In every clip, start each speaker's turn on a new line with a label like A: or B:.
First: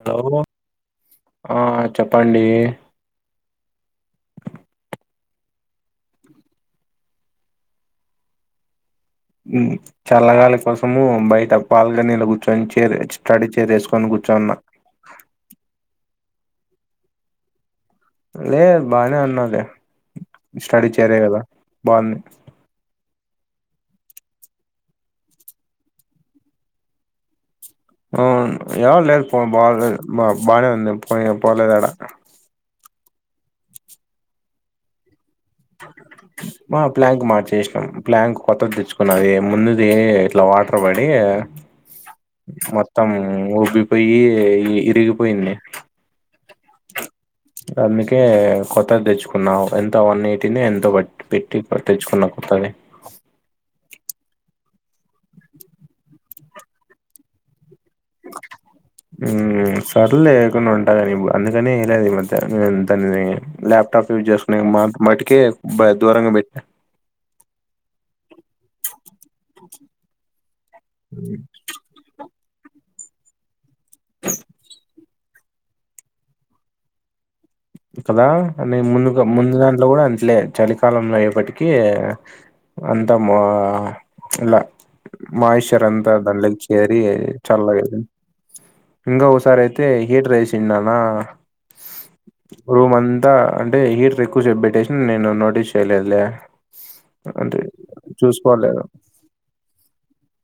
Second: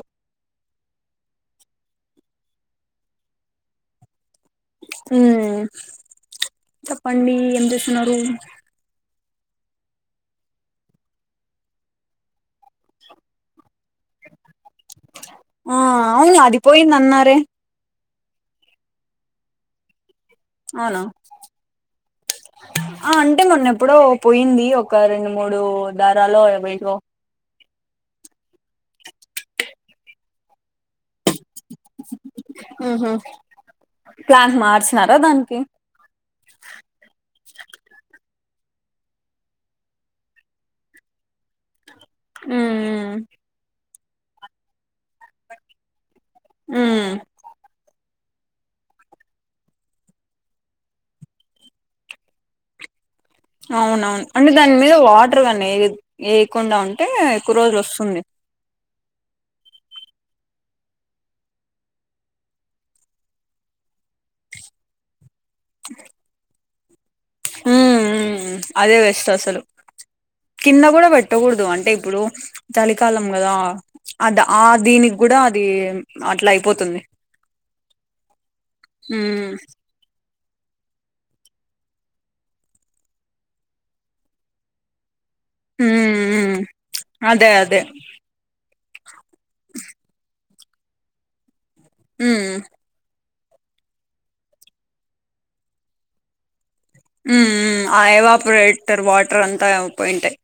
A: Hello ఆ చెప్పండి
B: మ్మ్ చెప్పండి ఏం చేస్తున్నారు
A: మ్మ్ చల్లగాలి కోసము బయట పాలుగ నీళ్ళు కూర్చొని చే స్టడీ చేరేసుకొని కూర్చొన్న
B: ఆ అవును అదిపోయిందన్నారే
A: లే బానే ఉన్నాది స్టడీ
B: అవునా
A: చేరే కదా బాగుంది
B: ఆ అంటే మొన్నేప్పుడో పోయింది ఒక రెండు మూడు దారలో అవి ఏంటివో
A: అవును యాల్లేదు పో బాలేదు బానే ఉంది పోలేదు యాడ
B: మ్మ్ హు ప్లాంక్ మార్చినారా దానికి
A: మా ప్లాంక్ మార్చేసినాం ప్లాంక్ కొత్తది తెచ్చుకున్నది ముందుది ఇట్లా వాటర్ పడి మొత్తం
B: ఉమ్
A: ఉబ్బిపోయి ఇరిగిపోయింది
B: మ్మ్
A: అందుకే కొత్తది తెచ్చుకున్నాము ఎంత వన్ ఎయిటీనే ఎంతో బట్ పెట్టి పట్టిచ్చుకున్నాం కొత్తది
B: అవునవును అంటే దాని మీద వాటర్గానీ ఏ వేయకుండా ఉంటే ఎక్కువ రోజులు వస్తుంది
A: మ్మ్ సర్ లేకుండా ఉంటా కాని అందుకని ఈ మధ్య దాని ల్యాప్టాప్ యూజ్ చేసుకు నేను మా మాటికే దూరంగా పెట్నా
B: మ్మ్ మ్మ్ అదే వెస్ట్ అసలు కింద కూడా
A: హ్మ్.
B: పెట్టకూడదు అంటే ఇప్పుడు చలికాలం కదా అద్ ఆ దీని కూడా అది అట్లా అయిపోతుంది
A: కదా అని ముందుగా
B: ఉమ్
A: ముందు దాంట్లో కూడా అట్లే చలికాలం అయ్యేపటికీ అంతా మా ఇలా మాయిశ్చర్ అంతా
B: ఉమ్
A: దాన్లేకి చేేరి
B: అదే
A: చల్లగా
B: అదే
A: అయిపోయింది ఇంగా ఒకసారయితే హీటర్ ఏసిన్నాన
B: ఉమ్
A: రూమంతా అంటే హీటర్ ఎక్కువ సేపు పెట్టేసిన నేను నోటీస్ చెయలేదులే
B: మ్మ్ మ్మ్ ఆ ఎవాపరేటర్ వాటర్ అంతా పోయింటాయి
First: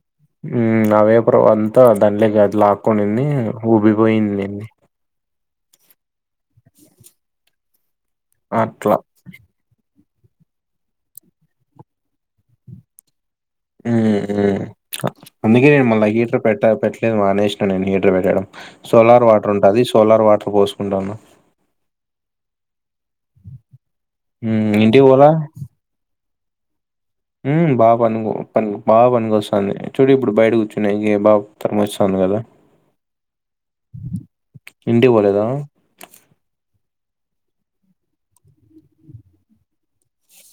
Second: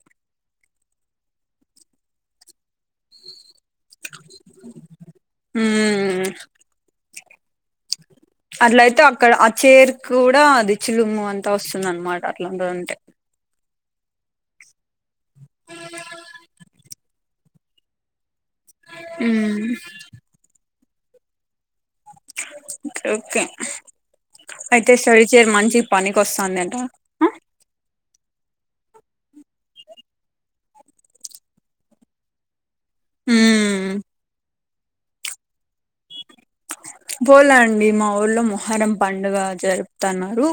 A: మ్మ్ ఆ వేపర్ అంత దాంట్లేకి అట్లా లాక్కొనింది ఉబ్బిపోయిన్నింది
B: మ్మ్
A: అట్లా.
B: అట్లయితే అక్కడ ఆ చేర్కి కూడా అది చిలుము అంతా వస్తుందనమాట అట్లాంత ఉంటే
A: మ్మ్ మ్మ్ అందుకే నేను మళ్ళా హీటర్ పెట్ట పెట్టలేదు మానేసినాను నేను హీటర్ పెట్టడం సోలార్ వాటర్
B: ఉమ్
A: ఉంటాది సోలార్ వాటర్ పోసుకుంటాను
B: ఓకే
A: హ్మ్.
B: అయితే
A: ఇంటికి
B: స్టడీ
A: పోలా
B: చైర్ మంచిగా పనికి వస్తుందాంటా
A: మ్మ్ బాగా పనుకో ప బా పనికోస్తాంది చూడు ఇప్పుడు బయట కూర్చునే ఇంక బాగాత్తరం వస్తంది కదా
B: మ్మ్
A: ఇంటికి పోలేదా
B: బోలా అండి మా ఊర్లో మొహరం పండుగ జరుపుతాన్నారు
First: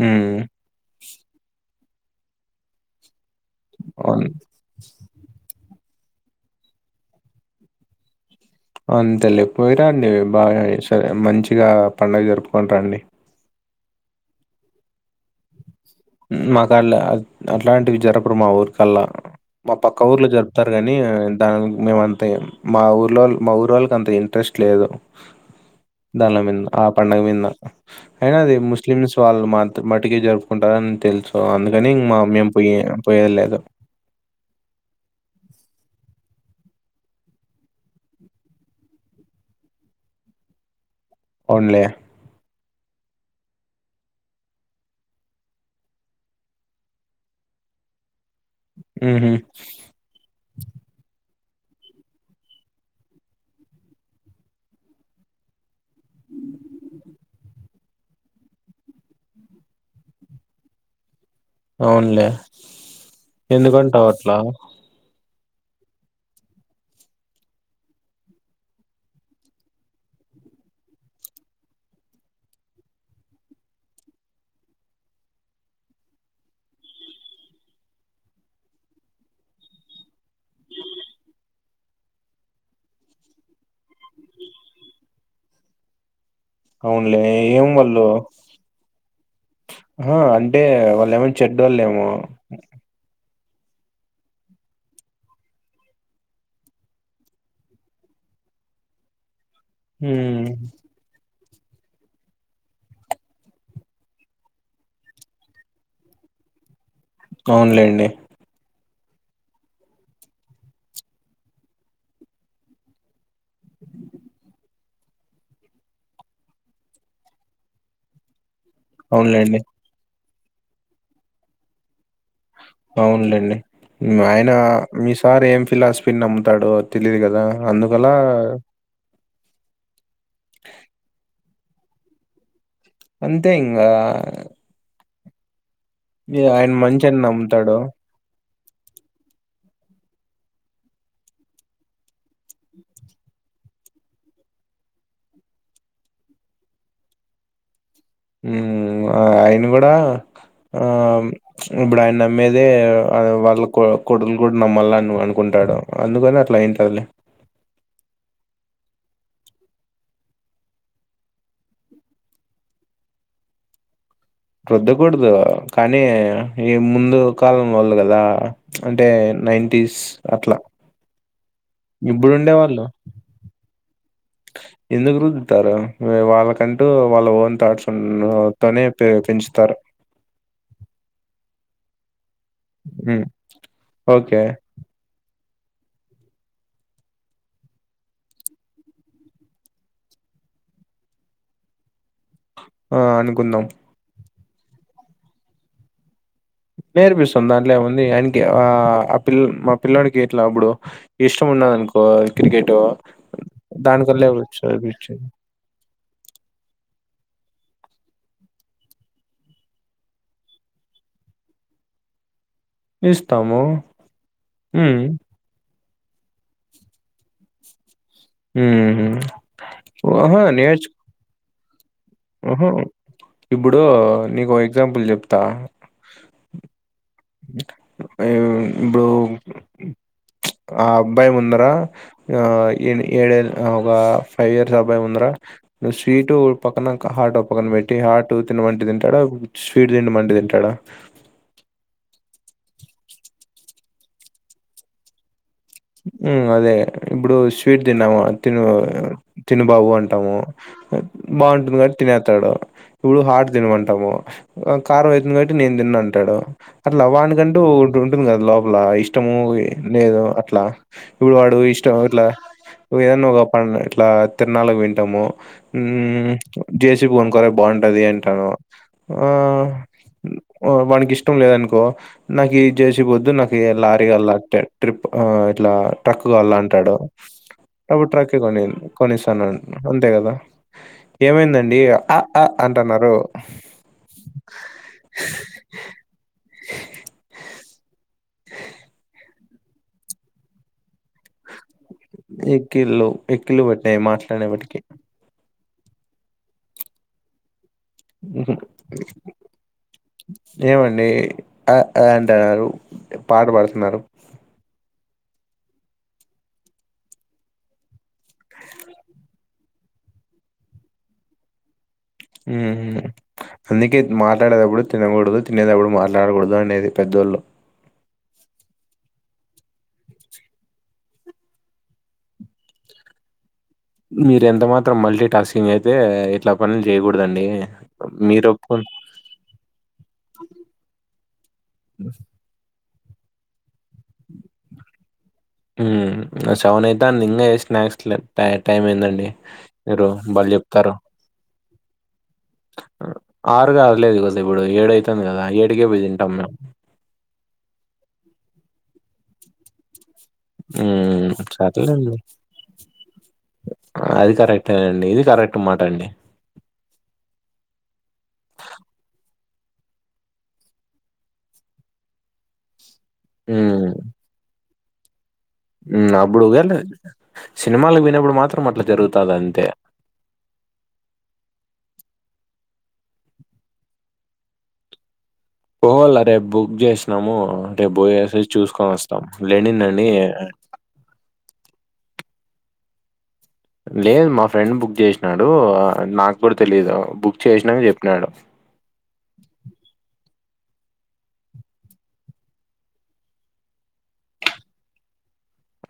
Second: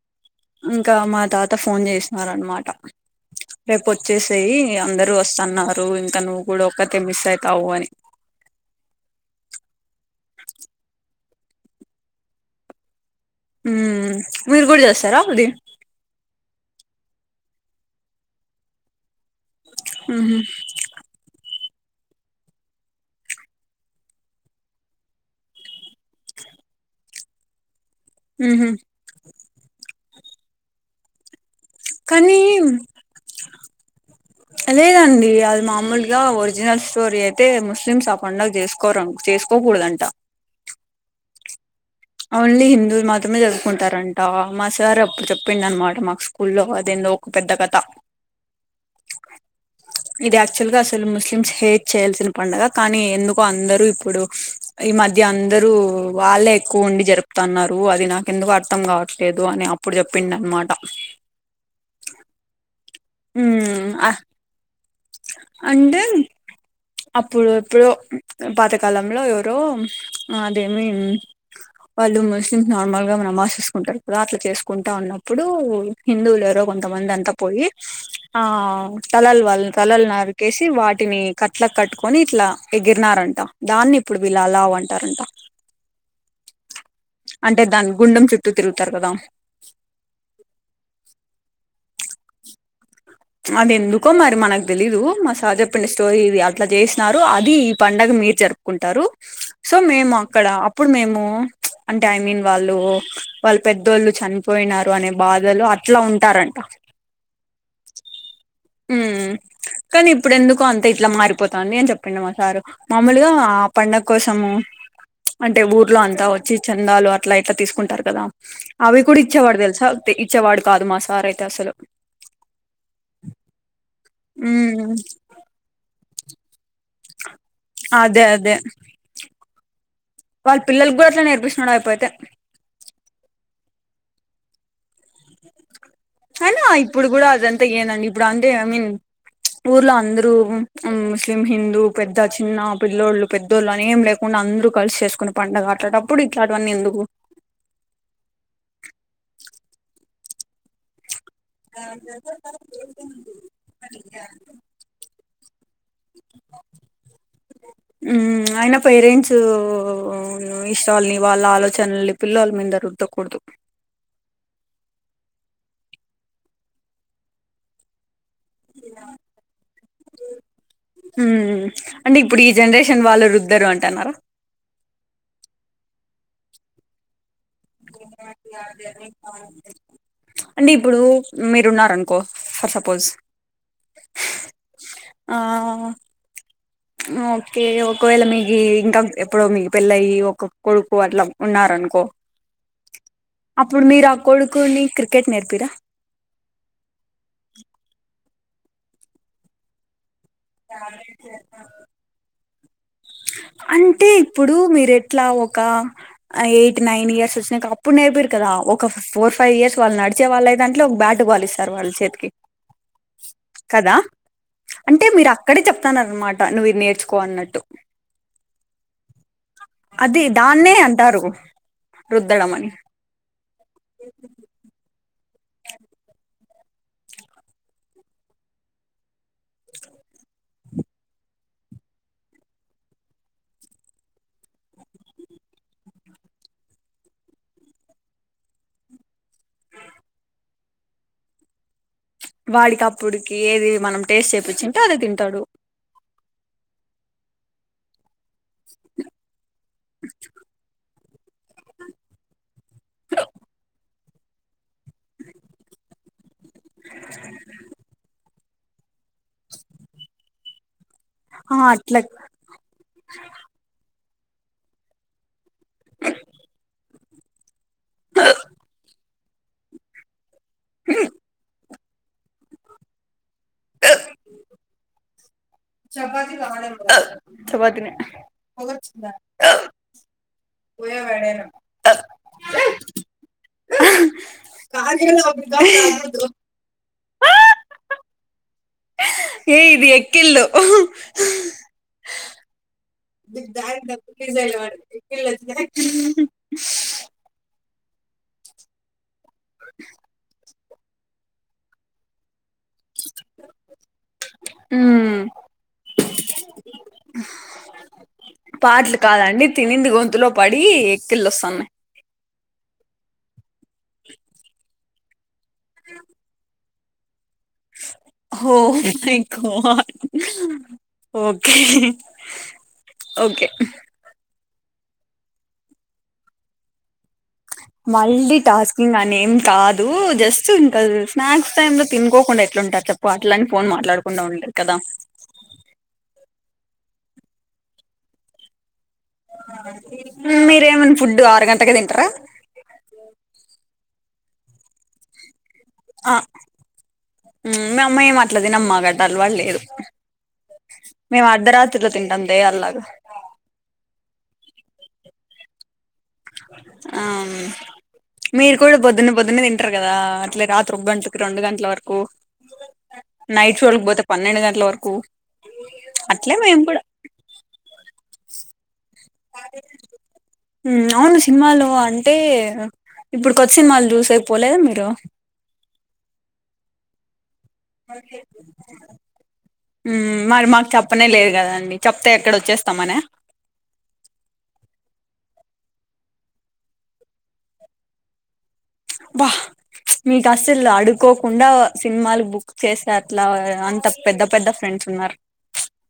A: మ్మ్
B: ఇంకా మా తాత ఫోన్ చేసినార అనమాట. రేపు
A: అన్
B: వచ్చేసేయి అందరుూ వస్తన్నారు ఇంకా నువ్వు కూడా ఒక్కతే మిస్ అయితావు అని.
A: అంతలే పోయిరండి బాగా సరే మంచిగా పండుగ జరుపుకొని రండి.
B: మ్మ్ మీరు కూడా చేస్తారా అది.
A: మక్కడ్లే అట్లాంటివి జరపరు మా ఊరికల్లా మా పక్క ఊర్లో
B: మ్మ్
A: జరుపుతారు. కానీ దా మేముంత మా ఊర్లో మా ఊరోల్లకి అంత ఇంట్రెస్ట్ లేదు. దాన్ల మీద ఆ పండగ మింద అయినా అది
B: మ్మ్
A: ముస్లిమ్స్ వాళ్ళు మాత్ర మట్టుకే జరుపుకుంటారని తెలుసు అందుక్ కానీ ఇం మా మేము పోయే పో పొయ్యేది లేదు.
B: అదేండి అది మామూలుగా ఒరిజినల్ స్టోరీ అయితే ముస్లిమ్స్ ఆ పండుగ చేసుకు. కోరం చేసుకోకూడదంట.
A: ఉన్లే.
B: ఓన్లీ హిందూ మాత్రమే చదువుకుంటారంట మా సార్ అప్పుడు చెప్పిండ అనమాట మాకు స్కూ. స్కూల్లో అదేందో ఒక పెద్ద కథ.
A: ఉహు.
B: ఇది యాక్చువల్ గా అసలు ముస్లిమ్స్ హేట్ చేయాల్సిన పడుగ కానీ ఎందుకో అందరు ఇప్పుడు. ఈ మధ్య అందరుూ వాళ్ళే ఏక్ ఎక్కువ ఉండి జరుపుతన్నారు అది నాకెందుకు అర్థం కావట్లేదు అని అప్పుడు చెప్పిండ అనమాట.
A: అవున్లే
B: మ్మ్
A: ఎందుకంట అవట్లా.
B: అంటే. అప్పుడు ఎప్పుడో పాతకాలంలో ఎవరో అదేమి. వాళ్ళు ముస్లింస్ నార్మల్ గా మనమాస్ చేసుకుంటారు కదా అట్లా చేసుకుంటా ఉన్నప్పుడు. హిందువులు ఎరో కొంతమంది అంతా పోయి ఆ తలల్ వాళ్ళ. తలలు నరికేసి వాటిని కట్లక్ కట్టుకొని ఇట్లా ఎగిరినారంట దాన్ని. ఇప్పుడు వీళ్ళు అలా వంటారంట.
A: అవునులే
B: అంటే
A: ఏం
B: దాని
A: వాళ్ళు
B: గుండెం చుట్టూ తిరుగుతారు కదా.
A: ఆ అంటే వాళ్ళు ఏమన్నా చెడ్డోలేమో
B: అది ఎందుకో మరి మనకు తెలీదు మా సార్ చెప్పిండు స్టోరీ ఇది అట్ల చేసినారు అది ఈ పండుగ మీర్జార్. కుంటారు సో మేము
A: మ్మ్.
B: అక్కడ అప్పుడు మేము అంటే ఐ మీన్ వాళ్ళు. వాళ్ళు పెద్దోళ్ళు చనిపోయినారు అనే బాధలో అట్ల ఉంటారంట.
A: అవున్లేండి.
B: ఉ కని ఇప్పుడెన్దుకో అంత ఇట్లా మారిపోతుంది అని చెప్పిండు మ సారు. మామూలుగా ఆ పండగ కోసము అంటే ఊర్లో అంతా వచ్చి చందాలు అట్లా ఇట్లా తీసుకుంటారు కదా. అవి కూడా
A: అవునులేండి
B: ఇచ్చేవాడు తెలుసా ఇచ్చేవాడు కాదు మా సార్ అయితే అసలు.
A: అవునులేండి ఆయన
B: ఉమ్
A: మీ సార్ ఏం ఫిలాసఫీని నమ్ముతాడో తెలియదు కదా. అందుకలా.
B: అదే అదే వాళ్ళ పిల్లలకు కూడా అట్లే నేర్పిస్తున్నాడు ఆయ్యప్పతే.
A: అంతే ఇంగా. ఇగ
B: అయినా
A: ఆయన
B: ఇప్పుడు
A: మంచని
B: గుడా అదంతా
A: నమ్ముతాడు
B: ఏందండి ఇప్పుడు అందే ఐ మీన్. ఊర్లో అందరు ఊ ముస్లిం హిందూ పెద్ద చిన్న పిల్లోళ్ళు పెద్దోళ్ళు అని ఏం లేవ్. కున్న అందరూ కలిసి చేసుకుని పండగ అట్లాంటప్పుడు ఇట్లాంటివన్నీ ఎందుకు.
A: ఉ ఆయన కూడా ఆ. ఇప్పుడు ఆయన నమ్మేదే వాళ్ళ కొ కొడులు కూడా నమ్మాల అని అనుకుంటాడు. అందుకనే అట్లా అయింటదిలే.
B: ఉ అయిన పెరెన్స్ ఉ [unintelligible] లని వాళ్ళ ఆలోచలు పిల్లల్ మీద రుద్దకూడదు
A: రుద్దకూడదు కానీ ఈ ముందు కాలం ఉంది కదా అంటే నైన్టీస్ అట్లా
B: ఉ అంటే ఇప్పుడు ఈ జనరేషన్ వాళ్ళు రుద్దరు అంటన్నారా
A: ఎందుకు రుద్దుతారు వాళ్ళకంటూ వాళ్ళ ఓన్ థాట్స్ తనే పెంచుతారు
B: అంటే ఇప్పుడు మీరు ఉన్నారానుకో ఫర్ సపోస్
A: ఉమ్, ఓకే
B: ఆ ఓకే ఒకవేళ మీకి ఇంక ఎప్పుడో మీకు పెళ్ళియ్యి ఒక కొడుకు అట్ల ఉన్నారానుకో
A: ఆ అనుకుందాం
B: అప్పుడు మీరు ఆ కొడుకుని క్రికెట్ నేర్పిరా
A: నేర్పిస్తుంది దాంట్ల ఏముంది ఆయన ఆ ఆ పిల్ మా పిల్లోడికి ఇట్ల అప్పుడు ఇష్టం ఉన్నదనుకో క్రికెట్ దాని
B: అంటే
A: కలే
B: ఇప్పుడు మీరు ఎట్లా
A: [unintelligible]
B: ఒక ఎయిట్ నైన్ ఇయర్స్ ఓచ్చినంక అప్పుడు నేర్పిరు కదా ఒక ఫోర్ ఫై ఇయర్స్ వాళ్ళు నడిచే వాళ్ళ లేదంట్ే ఒక బ్యాటుబాలిస్తారు వాళ్ళు చేతికి
A: ఇస్తాము.
B: కదా
A: హ్మ్.
B: అంటే మీరు అప్ ప్పుడే చెప్తాను అనమాట నువ్వు ఇది నేర్చుకో అన్నట్టు
A: హ్మ్.
B: అది
A: ఆహా!
B: దాన్నే అంటారు
A: ఉ
B: రుద్దడం
A: హు
B: అని
A: ఇప్పుడు నీకో ఎగ్జాంపుల్ చెప్తా ఇ బో ఆ అబ్బాయి ముందరా ఆ ఏ ఏడే ఒక ఫై ఇయర్స్ అబ్బాయి్ ముందడా నువ్వు స్వీటు పక్కనక హాట్ పక్కన పెట్టి హాట్ తిన్నమంటే తింటాడా స్వీట్ తిన్నమంటే తింటాడా
B: వాడికిప్పుడుకి ఏది మనం టేస్ట్ చేయిచ్చింటే అదే తింటాడు
A: ఉ అదే ఇప్పుడు స్వీట్ తిన్నాము తిన్ను తిన్ను బాబు అంటాము బాగుంటుంది కాబట్టి తిన్నెత్తాడు ఇప్పుడు హార్ట్ తిన్నమంటాము కారం అయితుంది కాబట్టి నేను తిన్నాను అంటాడు అట్లా వానికంటూ ఉంటుంది కదా లోపల ఇష్ట ఇష్టము లేదు అట్ల ఇప్పుడు
B: ఆ
A: వాడు ఇష్టం
B: అట్లా
A: అట్ల ఏదన్నా ఒక ప ఇట్ల తిన్నడానికి వింటాము ఊ జేసీపీ కొనుకోరే బాగుంట ది అంటాను ఆ వాకి ఇష్టం లేదనుకో నాకు ఈ జెసిపిపోద్దు నాకు లారీ గల్లాటే ట్రిప్ ఆ ఇట్ల ట్రక్ కావాలాంటాడు
B: చపాతినే
A: అప్పుడు ట్రక్ కొని కొనిస్తాను అంతే కదా ఏమైందండి అ అ అంటన్నారు
B: క గౌదు ఏ ఇది ఎక్కిళ్ళు
A: ఎక్కిలు ఎక్కిలు పెట్టినాయి మాట్లాడినప్పటికి ఉహు
B: అ చ్చి
A: ఏమండి ఆ ఆ అంటన్నారు పాట పాడుతున్నారు
B: ఊ పాటలు కాదండి తినింది గొంతులో పడి ఎక్కిళ్ళ వస్తన్నాయి
A: ఉహు అందుకే మాట్లాడేటప్పుడు తిన్నకూడదు తిన్నేటప్పుడు మాట్లాడకూడదు అనేది పెద్దోళ్ళు
B: oh my God okay. Okay.
A: మీర ఎంత మాత్రం మల్టీ టాస్కింగ్ అయితే ఇట్లా పనులు చేయకూడదండి.
B: మల్టీ
A: మీరు ఒప్పుకున్
B: టాస్కింగ్ అనేది కాదు. దూ జస్ట్ ఇంకా స్నాక్స్ టైమ్ లో తినుకోకుండా ఎట్లాంటారు చెప్పు అట్లాని ఫోన్ మాట్లాడకుండా ఉండలేదు కదా.
A: ఉ సెవెన్ అయితాంది ఇంగ ఏ స్నాక్స్ లే బ్యా టైం అయిదండి.
B: మీరేమన్నా ఫుడ్ ఆరు గంటలకే తింటర.
A: ఆరుగ అర్లేదు కదా ఇప్పుడు ఏడు అయితంది కదా ఎడ్కే బోయి తింటామ్
B: మ అమ్మ ఏం అట్లాది మా కట్ల అలవాటు లేదు. మేము
A: హ్మ్.
B: అర్ధరాత్రిలో
A: సర్లేండి.
B: తింటాం దెయ్యాలగ.
A: అది కరెక్టే అండి ఇది కరెక్ట్ మాట అండి.
B: అ అవున్ మీరు కూడా పొద్దున్నే పొద్దున్న తింటారు కదా అట్లే రాత్రి ఒక గంటకి రెండు గంటల వరకు.
A: కీ క్
B: నైట్ షోలకి పోతే పన్నెండు గంటల వరకు.
A: ఉ
B: అట్లే మేము
A: అప్పుడుఉగేలే
B: కూడా
A: సినిమాలకు పొయినప్పుడు మాత్రం అట్లా జరుగుతాది అంతే.
B: ఉ అవును సినిమాలు అంటే ఇప్పుడు కొత్త సినిమాలు చూసేకి పోలేదా మీరు.
A: పోవాలా రేపు బుక్ చేసినాము రేపు బోయేసి చూసుకొని వస్తాం లెనిన్ అని.
B: మ్మ్ మరి మాకు చెప్పనే లేదు కదండి చెప్తే ఎక్కడ వచ్చేస్తాంమనే.
A: లేదు మా ఫ్రెండ్ బుక్ చేసినాడు నాకు కూడా తెలీదు బుక్ చేసినంక చెప్పినాడు.
B: అబ్బా మీకు అసలు అడుకోకుండా సినిమాలు బుక్ చేసే అట్లా అంత పెద్ద పెద్ద ఫ్రెండ్స్ ఉన్నారు.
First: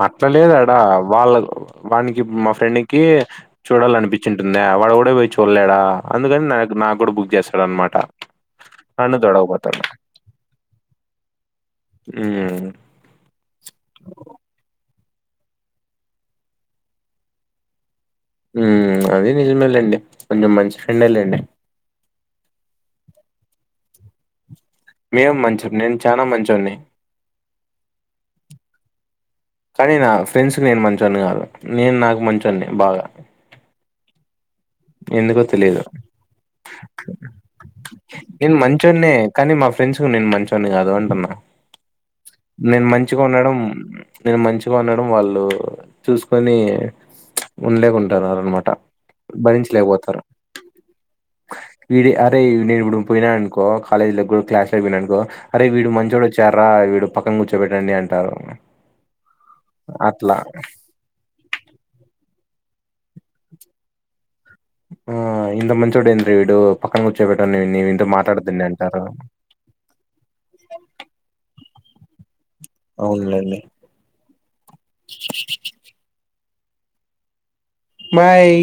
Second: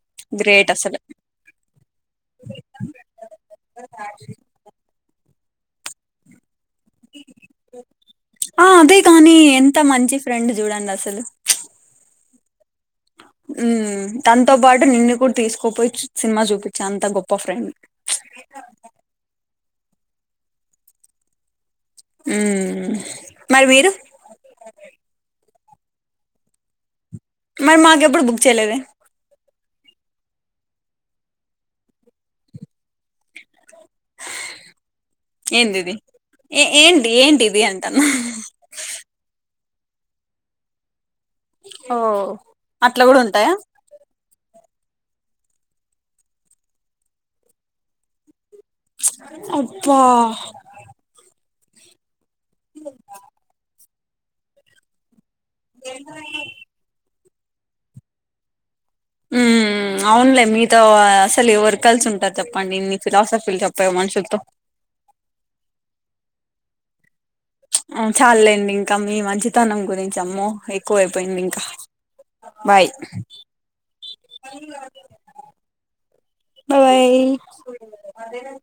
A: అట్లా
B: గ్రేట్
A: లేదాడా
B: అసలు
A: వాళ్ళకు వానికి మా ఫ్రెండ్కి చూడాల అనిపించింటు వాడు ఓగడే పోయి చూడలేదా అందుకని నాక్. నాకు కూడా బుక్ చేస్తాడు అనమాట
B: ఆ అదే
A: నన్ను
B: కాని ఎంత
A: తోడకపోతాడు.
B: మంచి ఫ్రెండ్ జూడంగా అసలు
A: ఉ
B: మ్మ్ తనతో పాటు నిన్ను కూడా తీసుకుపోయి సినిమా చూపించే అంత గొప్ప ఫ్రెండ్.
A: మ్మ్ అది నిజమే లేండి కొంచెం మంచి ఫ్రెండే లెండి.
B: మ్మ్ మరి మీరు.
A: నేను మంచోన్నే నేను చాలా మంచోన్ని.
B: మరి మాకు ఎప్పుడు బుక్ చేయలేదే.
A: కానీ నా ఫ్రెండ్స్ కి నేను మంచోన్ని కాదు నేను నాకు మంచోన్నే బాగా. ఎందుకో
B: ఏంది
A: తెలియదు
B: ఇది ఏ ఏంటి ఏంటిది అంటాన్నా.
A: నేను మంచోన్నే కానీ మా ఫ్రెండ్స్ కు నేను మంచొన్ని కాదు అంటున్నా.
B: ఓ
A: నేను
B: అట్లా
A: మంచిగ
B: కూడా ఉంటాయా
A: ఉండడం. నేను మంచిగా ఉండడం వాళ్ళు చూసుకొని ఉండలేకుంటారు అన్నమాట.
B: ఛీమ్ అబ్.
A: లేకపోతారు ఇడి అరే నేను ఇప్పుడు పోయినా అనుకో. కాలేజీలో కూడా క్లాస్ లో పోయిననుకో అరే వీడు మంచోడు వచ్చారా వీడు పక్కన కూర్చోబెట్టండి అంటారు.
B: మ్మ్
A: అట్లా
B: అవునులే మీతో అ అసలు ఎవరు కలిసి ఉంటారు చెప్పండి ఇన్ని ఫిలాసఫీలు చెప్పె మనుషులతో.
A: ఆ ఇంత మంచోడు ఏంట్రా వీడు పక్కన కూర్చో పెట్టండి నీ ఇంతో మాట్లాడొద్దండి అంటారు.
B: త్తానం గురించి అమ్మో ఎక్కువైపోయింది ఇంకా బాయ్
A: అవునులేండి
B: బాయ్ బాయ్
A: బాయ్